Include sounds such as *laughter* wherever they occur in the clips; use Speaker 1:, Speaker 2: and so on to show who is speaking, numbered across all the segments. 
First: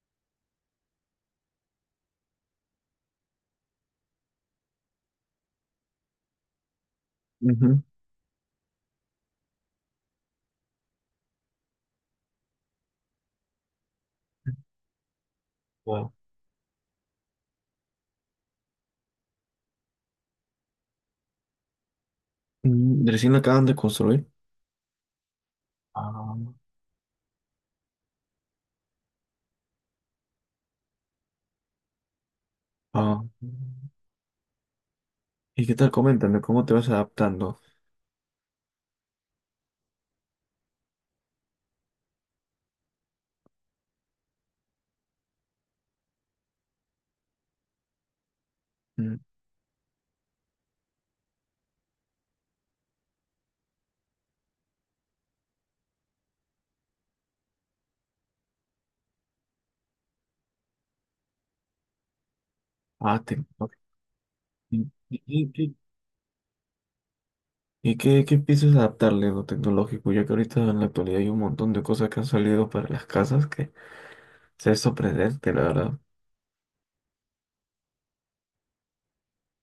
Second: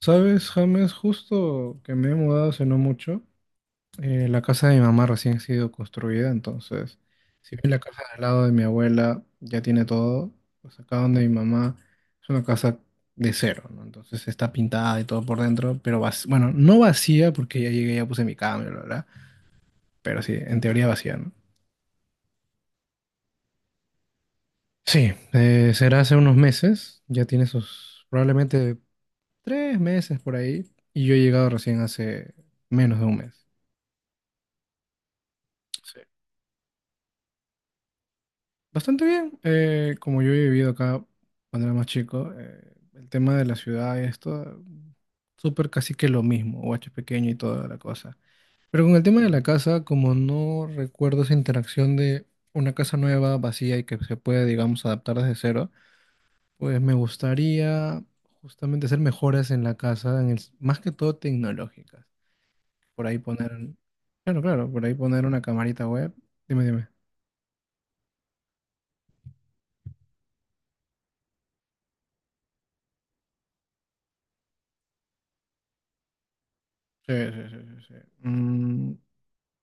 Speaker 1: Sabes, James, justo que me he mudado hace no mucho, la casa de mi mamá recién ha sido construida, entonces, si bien la
Speaker 2: Ujú.
Speaker 1: casa al lado de mi abuela ya tiene todo, pues acá donde mi mamá es una casa de cero, ¿no? Entonces está pintada y todo por dentro, pero
Speaker 2: Wow.
Speaker 1: bueno, no vacía porque ya llegué, ya puse mi cama, bla, bla, bla, pero sí, en teoría vacía, ¿no?
Speaker 2: Recién lo acaban de construir.
Speaker 1: Sí, Será hace
Speaker 2: Ah,
Speaker 1: unos meses, ya tiene sus probablemente 3 meses por ahí, y yo he llegado recién hace menos de un
Speaker 2: ah.
Speaker 1: mes.
Speaker 2: ¿Y qué tal?
Speaker 1: Sí.
Speaker 2: Coméntame, ¿cómo te vas adaptando?
Speaker 1: Bastante bien. Como yo he vivido acá cuando era más chico, el tema de la ciudad y esto, súper casi que lo mismo, guacho pequeño y toda la cosa. Pero con el
Speaker 2: Mm.
Speaker 1: tema de la casa, como no recuerdo esa interacción de una casa nueva, vacía y que se puede, digamos, adaptar desde cero, pues me gustaría justamente hacer mejoras en la casa, en el, más que todo tecnológicas. Por ahí
Speaker 2: Ah,
Speaker 1: poner,
Speaker 2: tecnológico.
Speaker 1: claro, claro, por
Speaker 2: ¿Y,
Speaker 1: ahí
Speaker 2: y-
Speaker 1: poner una
Speaker 2: y-
Speaker 1: camarita web. Dime, dime.
Speaker 2: y qué piensas adaptarle lo tecnológico? Ya que ahorita en la actualidad hay un montón de cosas que han salido para las casas que se es sorprendente, la verdad.
Speaker 1: Sí, sí, sí, sí, sí. Mm,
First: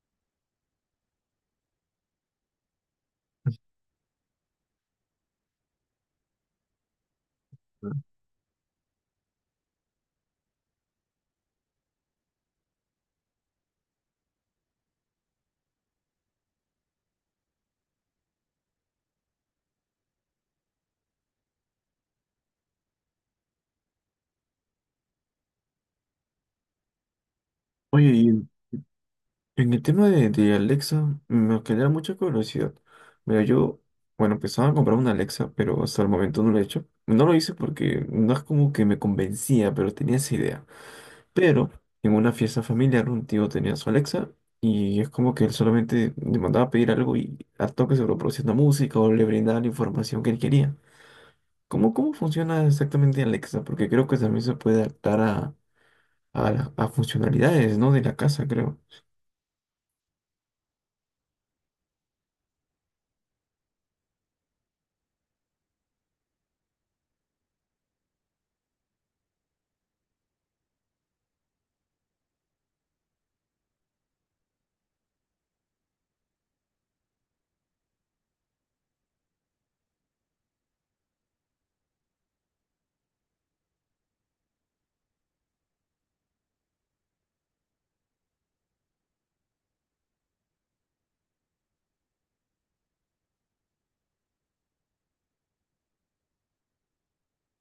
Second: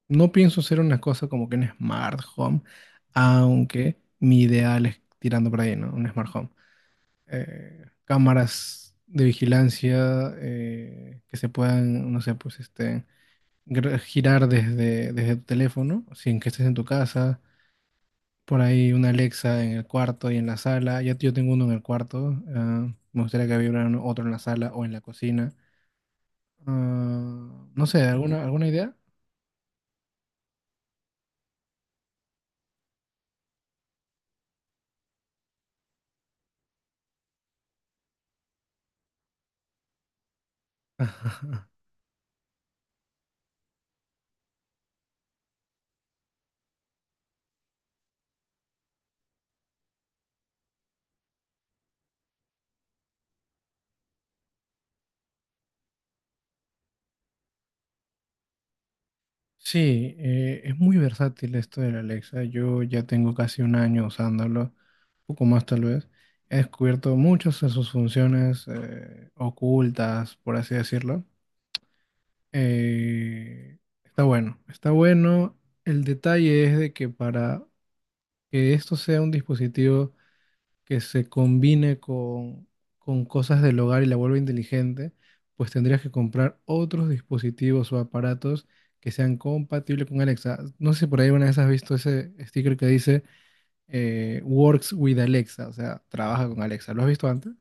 Speaker 1: No pienso hacer una cosa como que un smart home, aunque mi ideal es tirando por ahí, ¿no? Un smart home. Cámaras de vigilancia que se puedan, no sé, pues este, girar desde tu teléfono, sin que estés en tu casa. Por ahí una Alexa en el cuarto y en la sala. Ya yo tengo uno en el cuarto. Me gustaría que hubiera otro en la sala o en la cocina. Ah, no sé,
Speaker 2: Oye,
Speaker 1: ¿alguna,
Speaker 2: y
Speaker 1: alguna idea?
Speaker 2: en el tema de Alexa, me genera mucha curiosidad. Mira, yo, bueno, pensaba en comprar una Alexa, pero hasta el momento no lo he hecho. No lo hice porque no es como que me convencía, pero tenía esa idea. Pero en una fiesta familiar, un tío tenía su Alexa y es como que él solamente le mandaba a pedir algo y al toque se lo producía una música o le brindaba la información que él quería. ¿Cómo funciona exactamente Alexa? Porque creo que también se puede adaptar a funcionalidades, ¿no? De la casa, creo.
Speaker 1: Sí, es muy versátil esto de la Alexa. Yo ya tengo casi un año usándolo, un poco más tal vez. He descubierto muchas de sus funciones ocultas, por así decirlo. Está bueno, está bueno. El detalle es de que para que esto sea un dispositivo que se combine con cosas del hogar y la vuelva inteligente, pues tendrías que comprar otros dispositivos o aparatos que sean compatibles con Alexa. No sé si por ahí una vez has visto ese sticker que dice Works with Alexa, o sea, trabaja con Alexa. ¿Lo has visto antes?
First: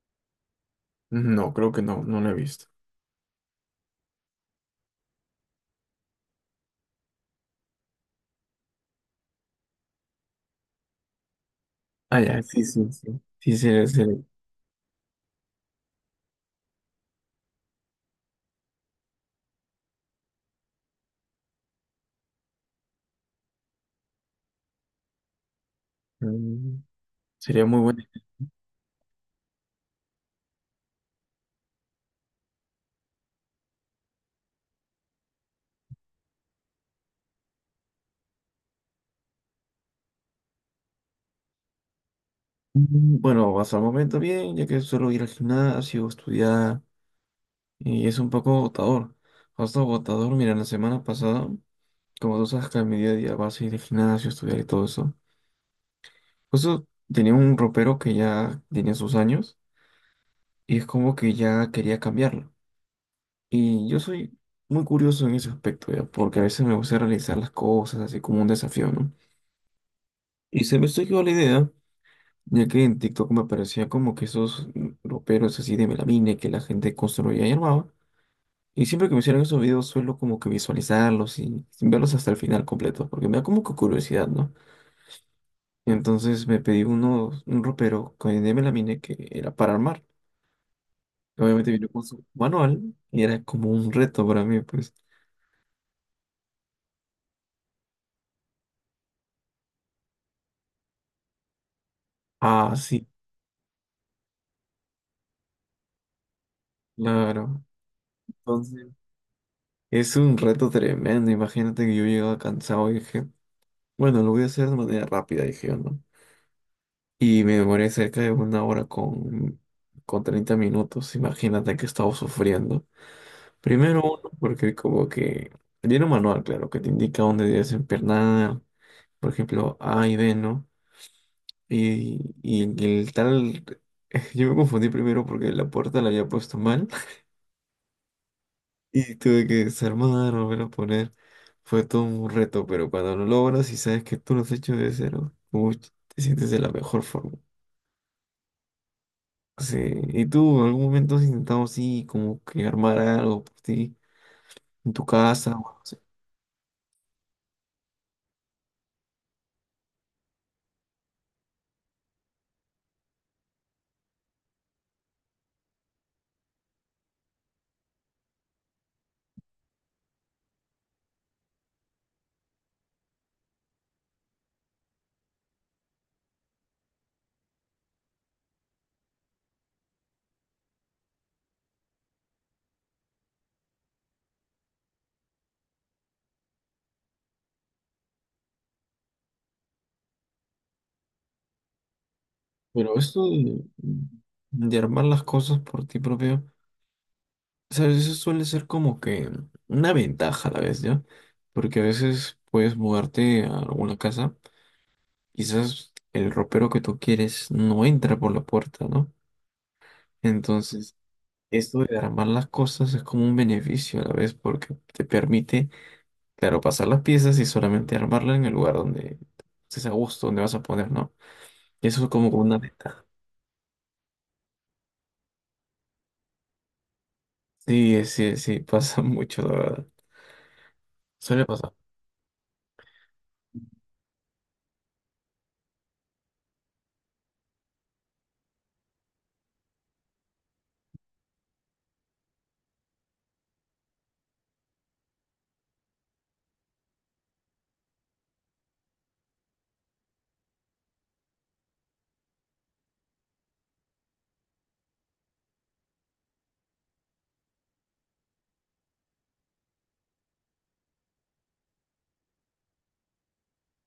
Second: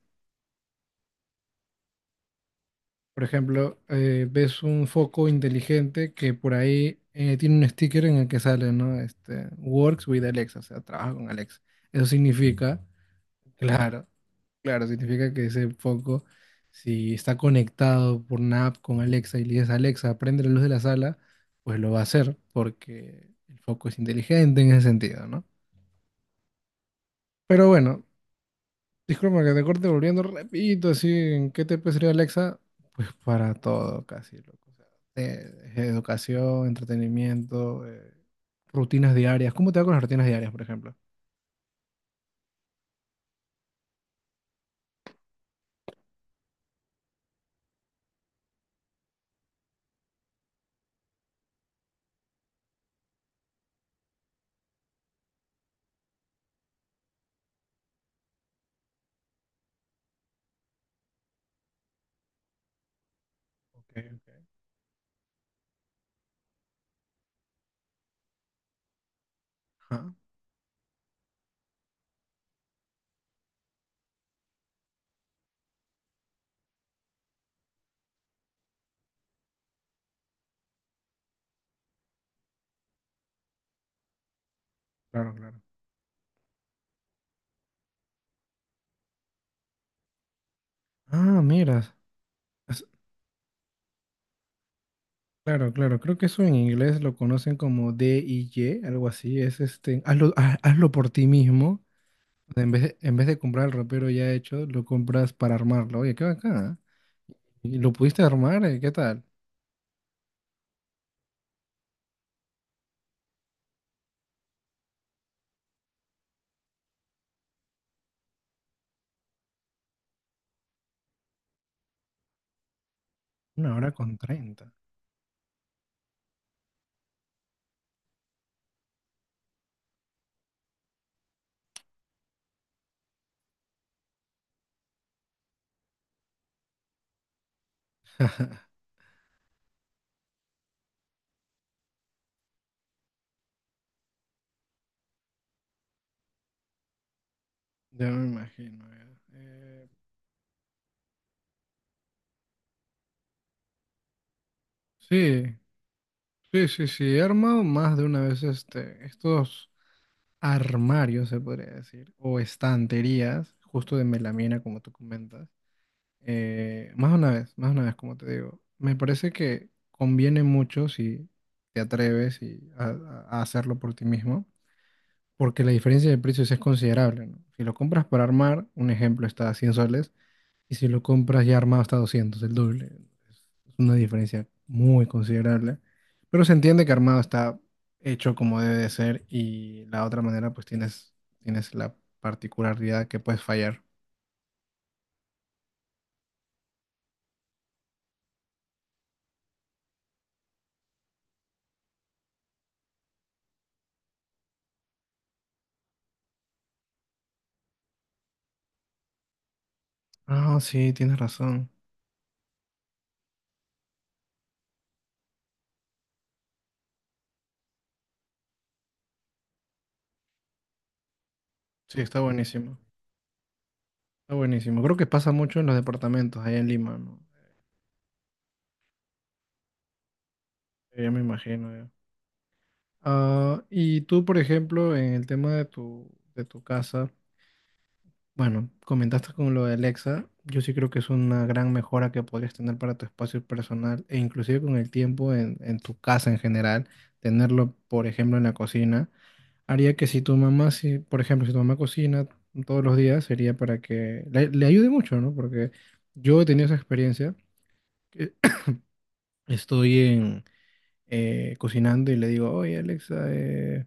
Speaker 2: No, creo que no, no lo he visto.
Speaker 1: Por ejemplo, ves un foco inteligente que por ahí tiene un sticker en el que sale, ¿no? Este, Works with Alexa, o sea, trabaja con Alexa. Eso
Speaker 2: Ah, ya, sí,
Speaker 1: significa,
Speaker 2: sí, sí. Sí,
Speaker 1: claro, claro, significa que ese foco, si está conectado por una app con Alexa y le dices, Alexa, prende la luz de la sala, pues lo va a hacer porque el foco es inteligente en ese sentido, ¿no?
Speaker 2: mm, sería
Speaker 1: Pero
Speaker 2: muy bueno.
Speaker 1: bueno, disculpa que te corte volviendo repito, así, ¿en qué te puede servir Alexa? Pues para todo, casi, loco. O sea, educación, entretenimiento, rutinas diarias. ¿Cómo te va con las rutinas diarias, por ejemplo?
Speaker 2: Bueno, hasta el momento bien, ya que suelo ir al gimnasio, estudiar, y es un poco agotador. Hasta agotador, mira, la semana pasada, como tú sabes que a mi día a día vas a ir al gimnasio, estudiar y todo eso. Justo tenía un ropero que ya tenía sus años, y es como que ya quería cambiarlo. Y
Speaker 1: Ok,
Speaker 2: yo soy
Speaker 1: ok.
Speaker 2: muy curioso en ese aspecto, ya, porque a veces me gusta realizar las cosas así como un desafío, ¿no?
Speaker 1: Ah,
Speaker 2: Y se me surgió la idea. Ya que en TikTok me aparecía como que esos roperos así de melamine que la gente construía y armaba. Y siempre que me hicieron esos videos suelo como que visualizarlos y sin verlos hasta el final completo, porque me da como que curiosidad, ¿no?
Speaker 1: claro, claro.
Speaker 2: Entonces me pedí uno, un ropero de melamine que era para armar.
Speaker 1: Ah,
Speaker 2: Obviamente
Speaker 1: mira.
Speaker 2: vino con su manual y era como un reto para mí, pues.
Speaker 1: Claro, claro, creo que eso en inglés lo conocen como DIY, algo así, es este, hazlo, hazlo por ti mismo. O sea, en
Speaker 2: Ah,
Speaker 1: vez de,
Speaker 2: sí,
Speaker 1: en vez de comprar el ropero ya hecho, lo compras para armarlo, oye, qué bacán, ¿ah?
Speaker 2: claro.
Speaker 1: ¿Y lo pudiste armar?
Speaker 2: Entonces
Speaker 1: ¿Qué tal?
Speaker 2: es un reto tremendo. Imagínate que yo llegaba cansado y dije, bueno, lo voy a hacer de manera rápida, dije yo, ¿no? Y me demoré cerca de una hora con 30 minutos. Imagínate que estaba sufriendo.
Speaker 1: Una hora
Speaker 2: Primero
Speaker 1: con
Speaker 2: uno,
Speaker 1: treinta,
Speaker 2: porque como que viene un manual, claro, que te indica dónde debes empernar. Por ejemplo, A y B, ¿no? Y el tal... *laughs* Yo me confundí primero porque la puerta la había puesto mal. *laughs* Y tuve que desarmar, volver a poner. Fue todo un reto, pero cuando lo logras y sabes que tú lo has hecho de cero, uy, te sientes de la mejor forma.
Speaker 1: ya me imagino, ya.
Speaker 2: Sí,
Speaker 1: Eh,
Speaker 2: ¿y tú en algún momento has intentado así como que armar algo por ti en tu casa?
Speaker 1: sí,
Speaker 2: ¿O algo así?
Speaker 1: sí, sí, sí, he armado más de una vez este, estos armarios, se podría decir, o estanterías, justo de melamina, como tú comentas. Más una vez, más una vez, como te digo. Me parece que conviene mucho si te atreves y a hacerlo por ti mismo, porque la diferencia de precios es considerable, ¿no? Si lo compras para armar, un ejemplo está a 100 soles, y si lo compras ya armado está a 200, el doble. Es una diferencia muy considerable, pero se entiende que armado está hecho como debe de ser y la otra manera pues tienes, tienes la
Speaker 2: Pero
Speaker 1: particularidad que
Speaker 2: esto
Speaker 1: puedes
Speaker 2: de,
Speaker 1: fallar.
Speaker 2: de armar las cosas por ti propio, ¿sabes? Eso suele ser como que una ventaja a la vez, ¿ya? Porque a veces puedes mudarte a alguna casa, quizás el ropero que tú quieres no entra por la puerta, ¿no?
Speaker 1: Ah, sí,
Speaker 2: Entonces,
Speaker 1: tienes razón.
Speaker 2: esto de armar las cosas es como un beneficio a la vez porque te permite, claro, pasar las piezas y solamente armarla en el lugar donde estés a gusto, donde vas a poner, ¿no? Y
Speaker 1: Sí,
Speaker 2: eso es
Speaker 1: está
Speaker 2: como una
Speaker 1: buenísimo.
Speaker 2: ventaja.
Speaker 1: Está buenísimo. Creo que pasa mucho en los departamentos allá en Lima, ¿no?
Speaker 2: Sí, sí, sí, *laughs* pasa mucho, la verdad.
Speaker 1: Ya me
Speaker 2: Suele
Speaker 1: imagino,
Speaker 2: pasar.
Speaker 1: ya. Ah, y tú, por ejemplo, en el tema de tu casa, bueno, comentaste con lo de Alexa, yo sí creo que es una gran mejora que podrías tener para tu espacio personal e inclusive con el tiempo en tu casa en general, tenerlo, por ejemplo, en la cocina, haría que si tu mamá, si, por ejemplo, si tu mamá cocina todos los días, sería para que le ayude mucho, ¿no? Porque yo he tenido esa experiencia. Que *clears throat* estoy cocinando y le digo, oye Alexa,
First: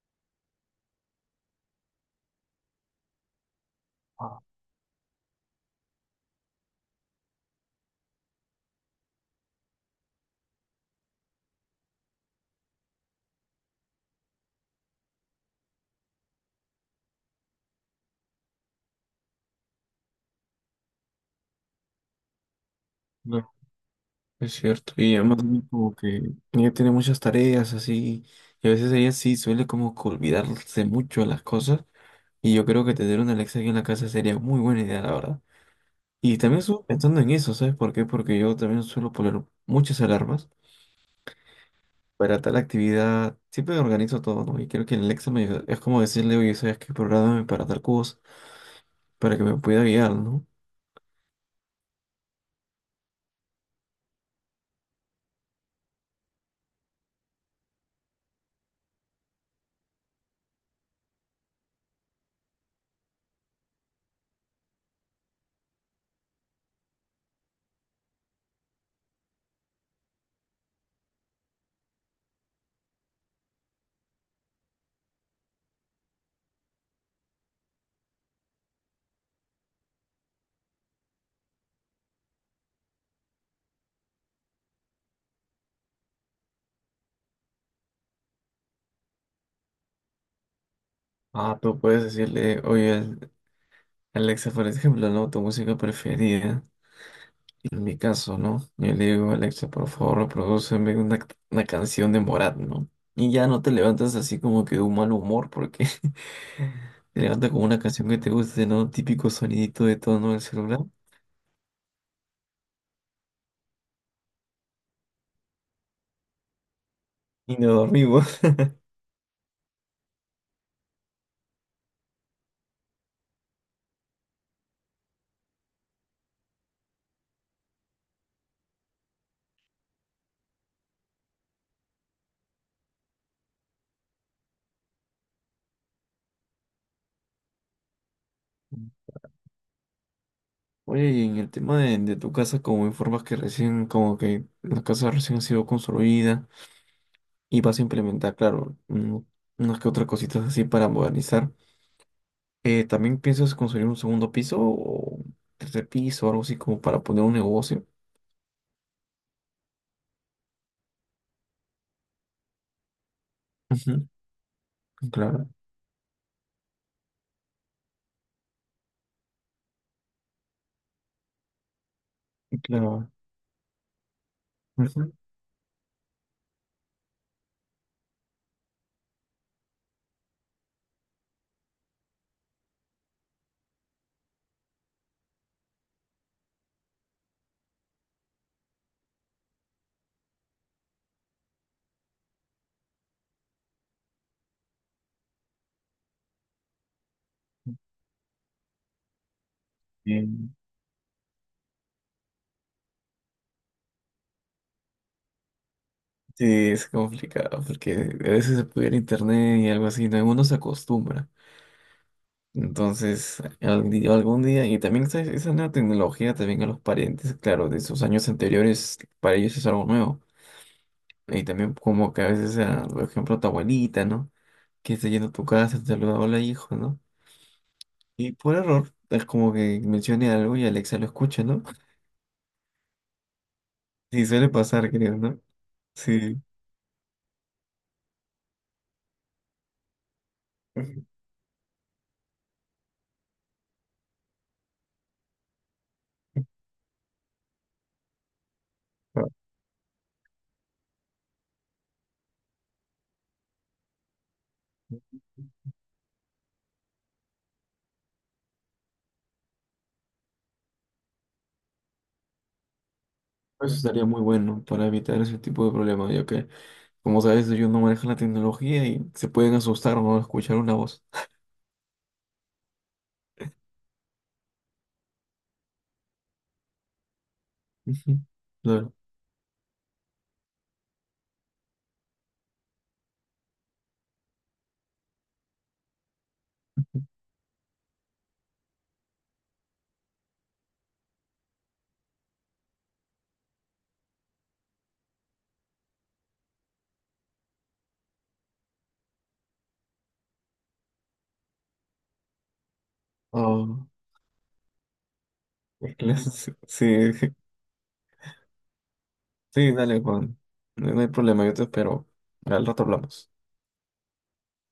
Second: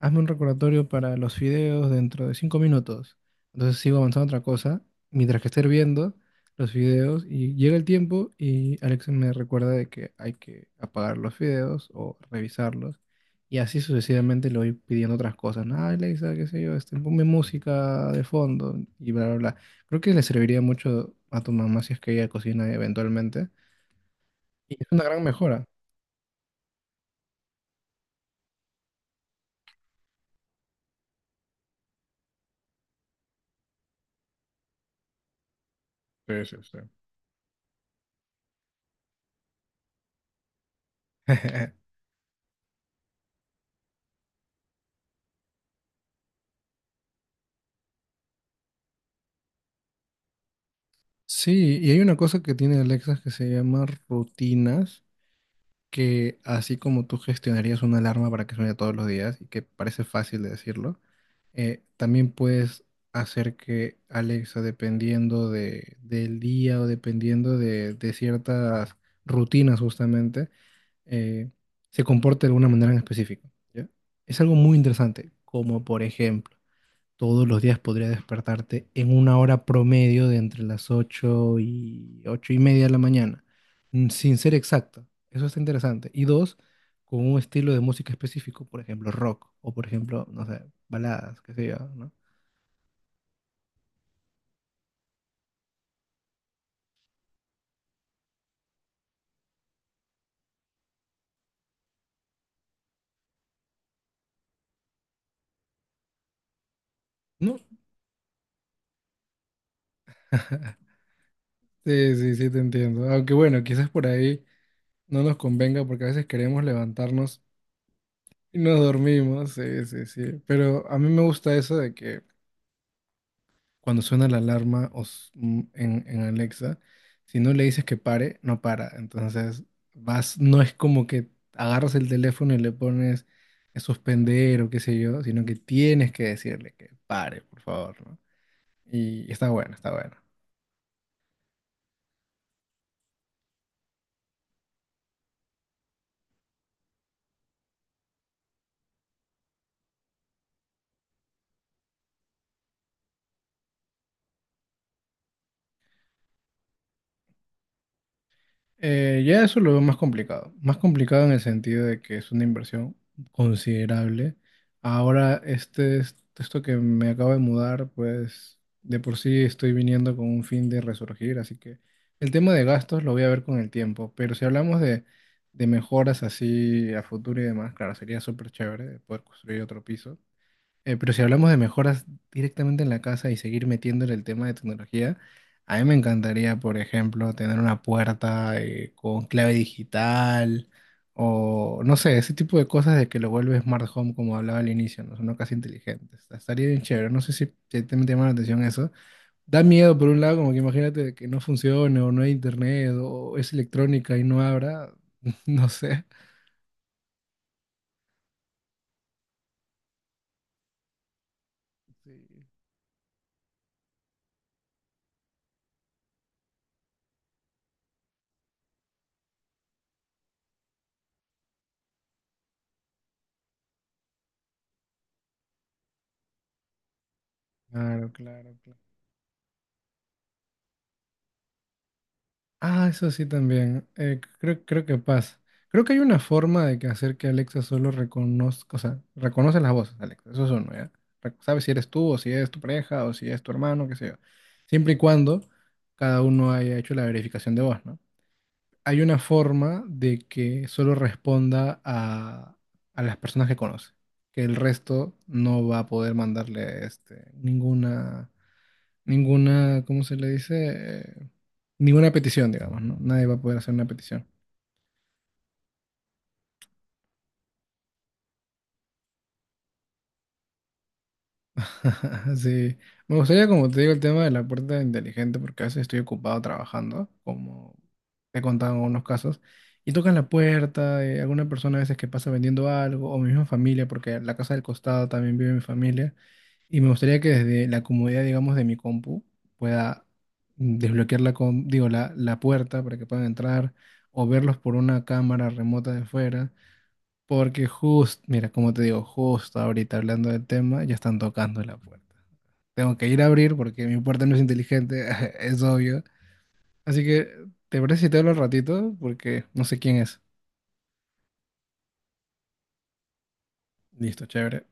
Speaker 1: hazme un recordatorio para los fideos dentro de 5 minutos. Entonces sigo avanzando a otra cosa mientras que esté hirviendo los fideos y llega el tiempo y Alexa me recuerda de que hay que apagar los fideos o revisarlos. Y así sucesivamente le voy pidiendo otras cosas, ¿no? "Ah, Alexa, qué sé yo, este, ponme música de fondo y bla, bla, bla". Creo que le serviría mucho a tu mamá si es que ella cocina eventualmente.
Speaker 2: No, es
Speaker 1: Y es
Speaker 2: cierto.
Speaker 1: una
Speaker 2: Y
Speaker 1: gran
Speaker 2: además también
Speaker 1: mejora.
Speaker 2: como que ella tiene muchas tareas así, y a veces ella sí suele como que olvidarse mucho de las cosas, y yo creo que tener una Alexa aquí en la casa sería muy buena idea, la verdad. Y
Speaker 1: Sí, sí,
Speaker 2: también
Speaker 1: sí.
Speaker 2: estuve pensando en eso, ¿sabes por qué? Porque yo también suelo poner muchas alarmas.
Speaker 1: *laughs*
Speaker 2: Para tal actividad, siempre organizo todo, ¿no? Y creo que el Alexa me ayuda. Es como decirle, oye, ¿sabes qué? Programa para tal cosa, para que me pueda guiar, ¿no?
Speaker 1: Sí, y hay una cosa que tiene Alexa que se llama rutinas, que así como tú gestionarías una alarma para que suene todos los días, y que parece fácil de decirlo, también puedes hacer que Alexa, dependiendo del día o dependiendo de ciertas rutinas justamente, eh, se comporte de alguna manera en específico, ¿ya? Es algo muy interesante, como por ejemplo, todos los días podría despertarte en una hora promedio de entre las 8 y 8:30 de la mañana, sin ser exacto. Eso está interesante. Y dos, con un estilo de música específico, por ejemplo, rock o por ejemplo, no sé, baladas, qué
Speaker 2: Ah,
Speaker 1: sé yo,
Speaker 2: tú puedes
Speaker 1: ¿no?
Speaker 2: decirle, oye, Alexa, por ejemplo, ¿no? Tu música preferida. En mi caso, ¿no? Yo le digo, Alexa, por favor, reprodúceme una canción de Morat, ¿no? Y ya no te levantas así como que de un mal humor, porque *laughs* te levantas
Speaker 1: No,
Speaker 2: con una canción que te guste, ¿no? Típico sonidito de tono del celular.
Speaker 1: *laughs* sí, sí, sí, te entiendo. Aunque bueno, quizás por ahí no nos convenga porque a veces queremos levantarnos
Speaker 2: Y nos dormimos.
Speaker 1: y nos dormimos. Sí, sí, sí. Pero a mí me gusta eso de que cuando suena la alarma en, Alexa, si no le dices que pare, no para. Entonces, vas, no es como que agarras el teléfono y le pones a suspender o qué sé yo, sino que tienes que decirle que pare, por favor, ¿no?
Speaker 2: *laughs*
Speaker 1: Y está bueno, está bueno.
Speaker 2: Oye, y en el tema de, tu casa, como informas que recién, como que la casa recién ha sido construida y vas a implementar, claro, unas que otras cositas así para modernizar, ¿también piensas construir un segundo piso o tercer piso, algo así como para poner un negocio?
Speaker 1: Ya eso lo veo más complicado. Más complicado en el sentido de que es una inversión
Speaker 2: Ujú.
Speaker 1: considerable. Ahora,
Speaker 2: Claro,
Speaker 1: este, esto que me acabo de mudar, pues de por sí estoy viniendo con un fin de resurgir, así que el tema de gastos
Speaker 2: claro.
Speaker 1: lo voy a ver con el tiempo. Pero si hablamos
Speaker 2: Ujú.
Speaker 1: de mejoras así a futuro y demás, claro, sería súper chévere poder construir otro piso. Pero si hablamos de mejoras directamente en la casa y seguir metiéndole el tema de tecnología, a mí me encantaría, por ejemplo, tener una puerta con clave digital o no sé, ese tipo de cosas de que lo vuelve Smart Home, como hablaba al inicio, ¿no? Son una casa inteligente. Estaría bien chévere. No sé si te, te llama la atención eso. Da miedo, por un lado, como
Speaker 2: Bien.
Speaker 1: que imagínate que no funcione o no hay internet o es electrónica y no habrá. *laughs* No sé.
Speaker 2: Sí, es complicado porque a veces se puede ir a internet y algo así, no, uno se acostumbra.
Speaker 1: Sí.
Speaker 2: Entonces, algún día, y también esa nueva tecnología también a los parientes, claro, de sus años anteriores, para ellos es algo nuevo. Y también como que a veces, ah, por ejemplo, tu abuelita, ¿no? Que está yendo a tu casa, te saluda, hola hijo, ¿no?
Speaker 1: Claro,
Speaker 2: Y por
Speaker 1: claro, claro.
Speaker 2: error, es como que mencione algo y Alexa lo escucha, ¿no? *laughs*
Speaker 1: Ah, eso sí también. Eh,
Speaker 2: Sí, suele
Speaker 1: creo, creo
Speaker 2: pasar,
Speaker 1: que
Speaker 2: creo,
Speaker 1: pasa.
Speaker 2: ¿no?
Speaker 1: Creo que hay una
Speaker 2: Sí.
Speaker 1: forma de que hacer que Alexa solo reconozca, o sea, reconoce las voces, Alexa. Eso es uno,
Speaker 2: *laughs*
Speaker 1: ¿ya?
Speaker 2: Ujú.
Speaker 1: Sabe si eres tú, o si es tu pareja, o si es tu hermano, qué sé yo. Siempre y cuando cada uno haya hecho la verificación de voz, ¿no? Hay una
Speaker 2: Ah.
Speaker 1: forma de que solo responda a las personas que conoce, que el resto no va a poder mandarle este, ninguna, ¿cómo se le dice? Ninguna petición, digamos, ¿no? Nadie va a poder hacer
Speaker 2: Eso
Speaker 1: una
Speaker 2: estaría muy
Speaker 1: petición.
Speaker 2: bueno para evitar ese tipo de problemas, ya que, como sabes, ellos no manejan la tecnología y se pueden asustar o no escuchar una voz.
Speaker 1: *laughs* Sí. Me gustaría, como te digo, el tema de la puerta inteligente, porque a veces estoy ocupado trabajando, como
Speaker 2: *laughs* Ujú.
Speaker 1: te he contado en
Speaker 2: Claro.
Speaker 1: algunos casos, y tocan la puerta, alguna persona a veces que pasa vendiendo algo, o mi misma familia, porque en la casa del costado también vive mi familia. Y me gustaría que desde la comodidad, digamos, de mi compu pueda, desbloquear la, digo, la puerta para que puedan entrar o verlos por una cámara remota de fuera. Porque justo, mira, como te digo, justo ahorita hablando del tema, ya están tocando la puerta. Tengo que ir a abrir porque
Speaker 2: Oh,
Speaker 1: mi puerta no es inteligente, *laughs* es obvio.
Speaker 2: claro, *laughs*
Speaker 1: Así
Speaker 2: sí,
Speaker 1: que,
Speaker 2: sí,
Speaker 1: ¿te parece si te hablo al ratito? Porque no
Speaker 2: sí,
Speaker 1: sé quién
Speaker 2: dale,
Speaker 1: es.
Speaker 2: Juan. No hay problema, yo te espero. Al rato hablamos.
Speaker 1: Listo, chévere.